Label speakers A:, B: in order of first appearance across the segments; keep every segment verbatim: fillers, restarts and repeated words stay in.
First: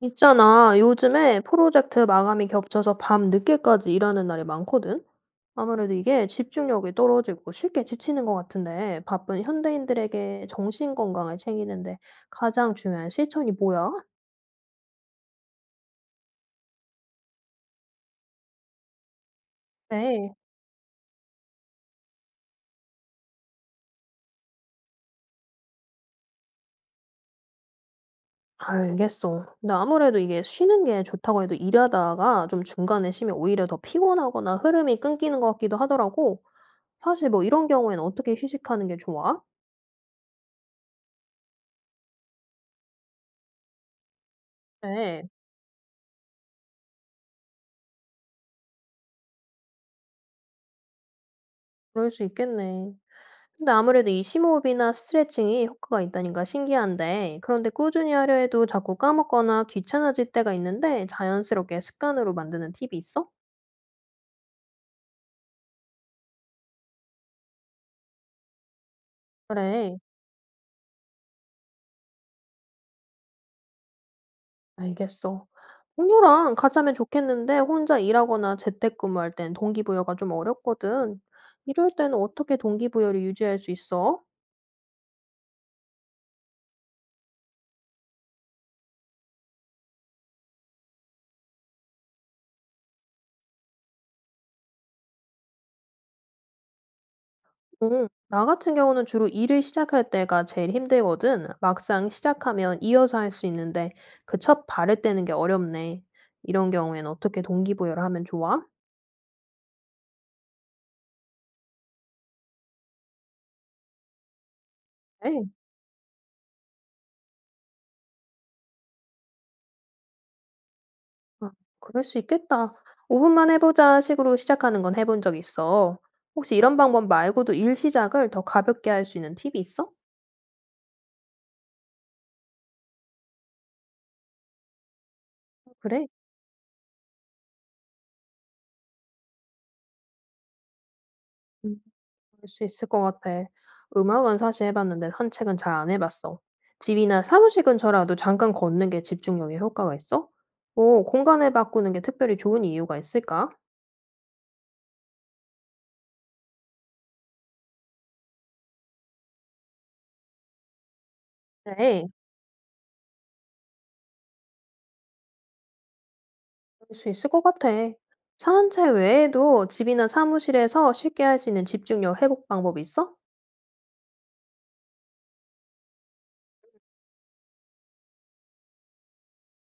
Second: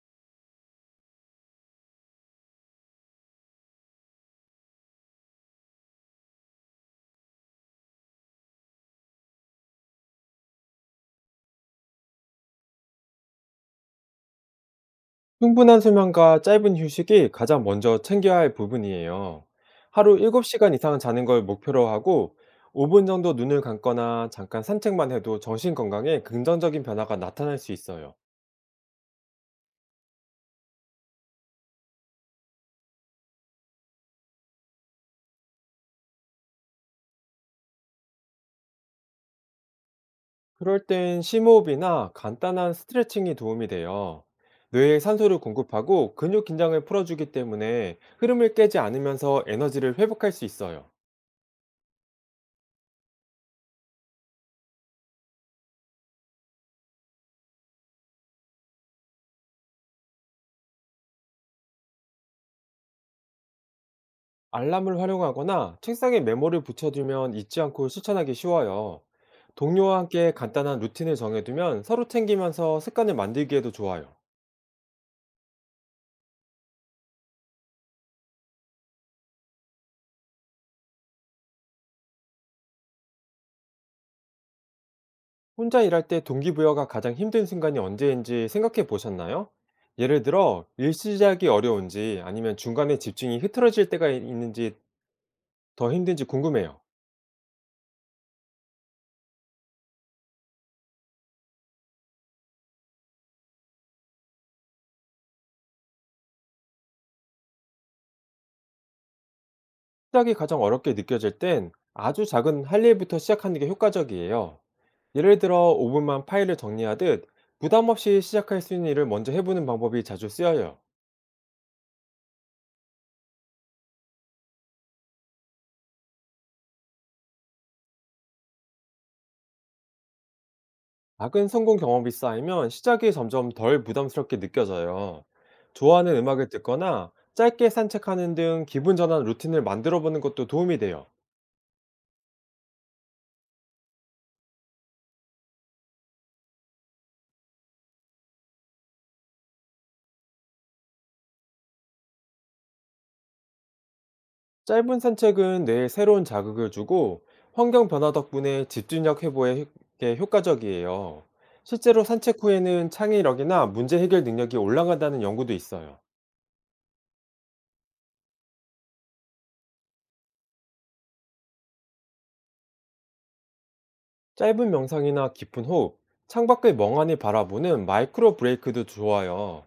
A: 있잖아, 요즘에 프로젝트 마감이 겹쳐서 밤 늦게까지 일하는 날이 많거든? 아무래도 이게 집중력이 떨어지고 쉽게 지치는 것 같은데, 바쁜 현대인들에게 정신 건강을 챙기는데 가장 중요한 실천이 뭐야?
B: 충분한 수면과 짧은 휴식이 가장 먼저 챙겨야 할 부분이에요. 하루
A: 네.
B: 일곱 시간 이상 자는 걸 목표로 하고 오 분 정도 눈을 감거나 잠깐 산책만 해도 정신 건강에 긍정적인 변화가 나타날 수 있어요.
A: 알겠어. 근데 아무래도 이게 쉬는 게 좋다고 해도 일하다가 좀 중간에 쉬면 오히려 더 피곤하거나 흐름이 끊기는 것 같기도 하더라고. 사실 뭐 이런 경우에는 어떻게 휴식하는 게 좋아?
B: 그럴 땐 심호흡이나 간단한 스트레칭이 도움이 돼요. 뇌에
A: 네,
B: 산소를 공급하고 근육 긴장을 풀어주기 때문에 흐름을 깨지 않으면서 에너지를 회복할 수 있어요.
A: 그럴 수 있겠네. 근데 아무래도 이 심호흡이나 스트레칭이 효과가 있다니까 신기한데, 그런데 꾸준히 하려 해도 자꾸 까먹거나 귀찮아질 때가 있는데 자연스럽게 습관으로 만드는 팁이 있어?
B: 알람을 활용하거나 책상에 메모를 붙여두면 잊지 않고 실천하기 쉬워요.
A: 그래,
B: 동료와 함께 간단한 루틴을 정해두면 서로 챙기면서 습관을 만들기에도 좋아요.
A: 알겠어. 동료랑 같이 하면 좋겠는데 혼자 일하거나 재택근무할 땐 동기부여가 좀 어렵거든. 이럴 때는 어떻게 동기부여를 유지할 수 있어?
B: 혼자 일할 때 동기부여가 가장 힘든 순간이 언제인지 생각해 보셨나요? 예를 들어, 일 시작이 어려운지 아니면 중간에 집중이 흐트러질 때가 있는지 더 힘든지 궁금해요.
A: 음, 나 같은 경우는 주로 일을 시작할 때가 제일 힘들거든. 막상 시작하면 이어서 할 수 있는데 그 첫 발을 떼는 게 어렵네. 이런 경우엔 어떻게 동기부여를 하면 좋아?
B: 시작이 가장 어렵게 느껴질 땐 아주 작은 할 일부터 시작하는 게 효과적이에요. 예를
A: 네,
B: 들어 오 분만 파일을 정리하듯 부담 없이 시작할 수 있는 일을 먼저 해보는 방법이 자주 쓰여요.
A: 아, 그럴 수 있겠다. 오 분만 해보자 식으로 시작하는 건 해본 적 있어. 혹시 이런 방법 말고도 일 시작을 더 가볍게 할 수 있는 팁이 있어?
B: 작은 성공 경험이 쌓이면 시작이 점점 덜 부담스럽게 느껴져요.
A: 그래.
B: 좋아하는 음악을 듣거나 짧게 산책하는 등 기분 전환 루틴을 만들어 보는 것도 도움이 돼요.
A: 음. 할 수 있을 것 같아. 음악은 사실 해 봤는데 산책은 잘 안 해 봤어. 집이나 사무실 근처라도 잠깐 걷는 게 집중력에 효과가 있어? 오, 공간을 바꾸는 게 특별히 좋은 이유가 있을까?
B: 짧은 산책은 뇌에 새로운 자극을 주고 환경 변화 덕분에 집중력 회복에 효- 게 효과적이에요. 실제로
A: 네,
B: 산책 후에는 창의력이나 문제 해결 능력이 올라간다는 연구도 있어요.
A: 그럴 수 있을 것 같아. 산책 외에도 집이나 사무실에서 쉽게 할 수 있는 집중력 회복 방법이 있어?
B: 짧은 명상이나 깊은 호흡, 창밖을 멍하니 바라보는 마이크로 브레이크도 좋아요.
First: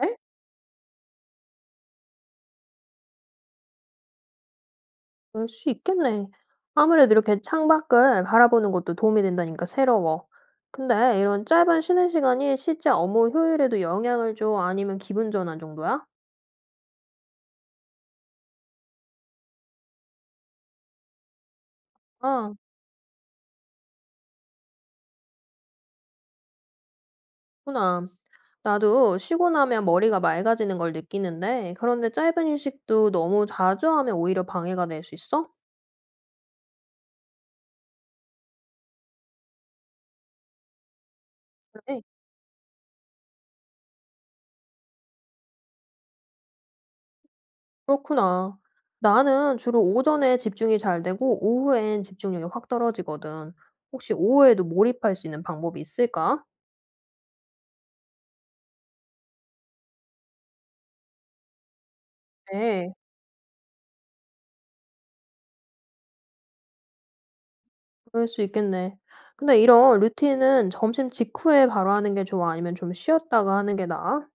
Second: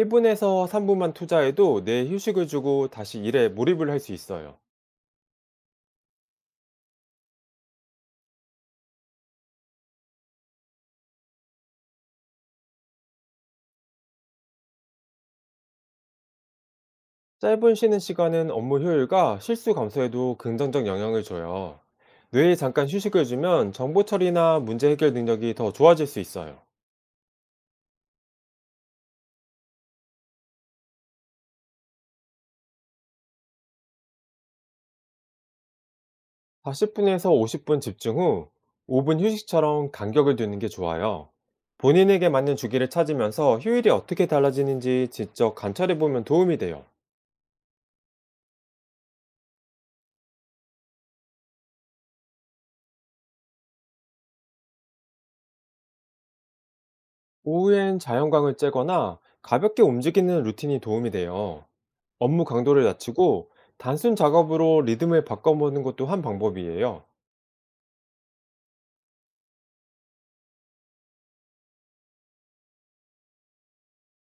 A: 네?
B: 삼 분만 투자해도 뇌에 휴식을 주고 다시 일에 몰입을 할 수 있어요.
A: 그럴 수 있겠네. 아무래도 이렇게 창밖을 바라보는 것도 도움이 된다니까 새로워. 근데 이런 짧은 쉬는 시간이 실제 업무 효율에도 영향을 줘? 아니면 기분 전환 정도야?
B: 짧은 쉬는 시간은 업무 효율과 실수 감소에도 긍정적 영향을 줘요.
A: 아,
B: 뇌에 잠깐 휴식을 주면 정보 처리나 문제 해결 능력이 더 좋아질 수 있어요.
A: 그렇구나. 나도 쉬고 나면 머리가 맑아지는 걸 느끼는데, 그런데 짧은 휴식도 너무 자주 하면 오히려 방해가 될 수 있어?
B: 사십 분에서 오십 분 집중 후 오 분 휴식처럼 간격을 두는 게 좋아요.
A: 그래.
B: 본인에게 맞는 주기를 찾으면서 휴일이 어떻게 달라지는지 직접 관찰해 보면 도움이 돼요.
A: 그렇구나. 나는 주로 오전에 집중이 잘 되고, 오후엔 집중력이 확 떨어지거든. 혹시 오후에도 몰입할 수 있는 방법이 있을까?
B: 오후엔 자연광을 쬐거나 가볍게 움직이는 루틴이 도움이 돼요. 업무 강도를
A: 네,
B: 낮추고 단순 작업으로 리듬을 바꿔보는 것도 한 방법이에요.
A: 그럴 수 있겠네. 근데 이런 루틴은 점심 직후에 바로 하는 게 좋아? 아니면 좀 쉬었다가 하는 게 나아?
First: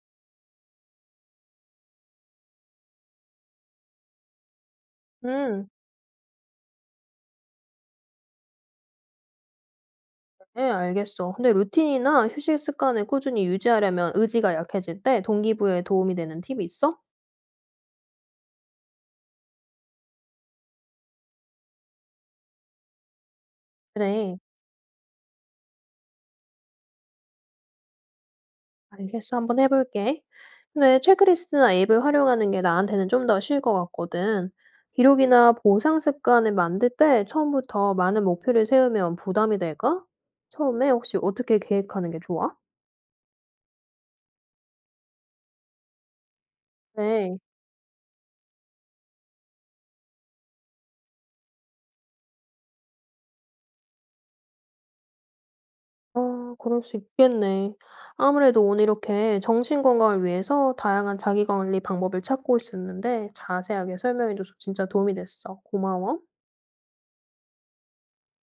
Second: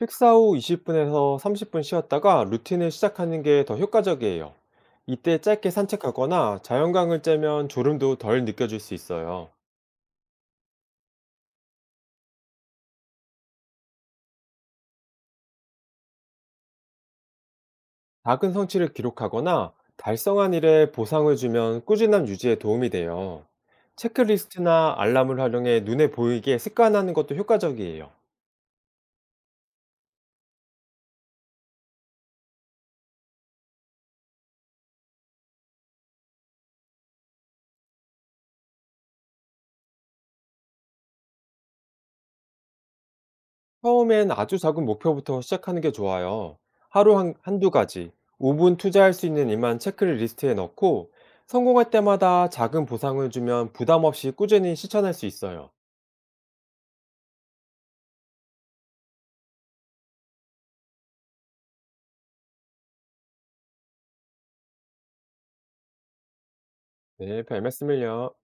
B: 식사 후 이십 분에서 삼십 분 쉬었다가 루틴을 시작하는 게 더 효과적이에요. 이때
A: 음.
B: 짧게 산책하거나 자연광을 쬐면 졸음도 덜 느껴질 수 있어요.
A: 네, 알겠어. 근데 루틴이나 휴식 습관을 꾸준히 유지하려면 의지가 약해질 때 동기부여에 도움이 되는 팁이 있어?
B: 작은 성취를 기록하거나 달성한 일에 보상을 주면 꾸준함 유지에 도움이 돼요.
A: 그래,
B: 체크리스트나 알람을 활용해 눈에 보이게 습관하는 것도 효과적이에요.
A: 알겠어. 한번 해볼게. 근데 체크리스트나 앱을 활용하는 게 나한테는 좀 더 쉬울 것 같거든. 기록이나 보상 습관을 만들 때 처음부터 많은 목표를 세우면 부담이 될까? 처음에 혹시 어떻게 계획하는 게 좋아?
B: 처음엔 아주 작은 목표부터 시작하는 게 좋아요. 하루 한,
A: 네.
B: 한두 가지, 오 분 투자할 수 있는 일만 체크리스트에 넣고, 성공할 때마다 작은 보상을 주면 부담 없이 꾸준히 실천할 수 있어요.
A: 어, 그럴 수 있겠네. 아무래도 오늘 이렇게 정신 건강을 위해서 다양한 자기 관리 방법을 찾고 있었는데 자세하게 설명해줘서 진짜 도움이 됐어. 고마워.
B: 네, 별 말씀을요.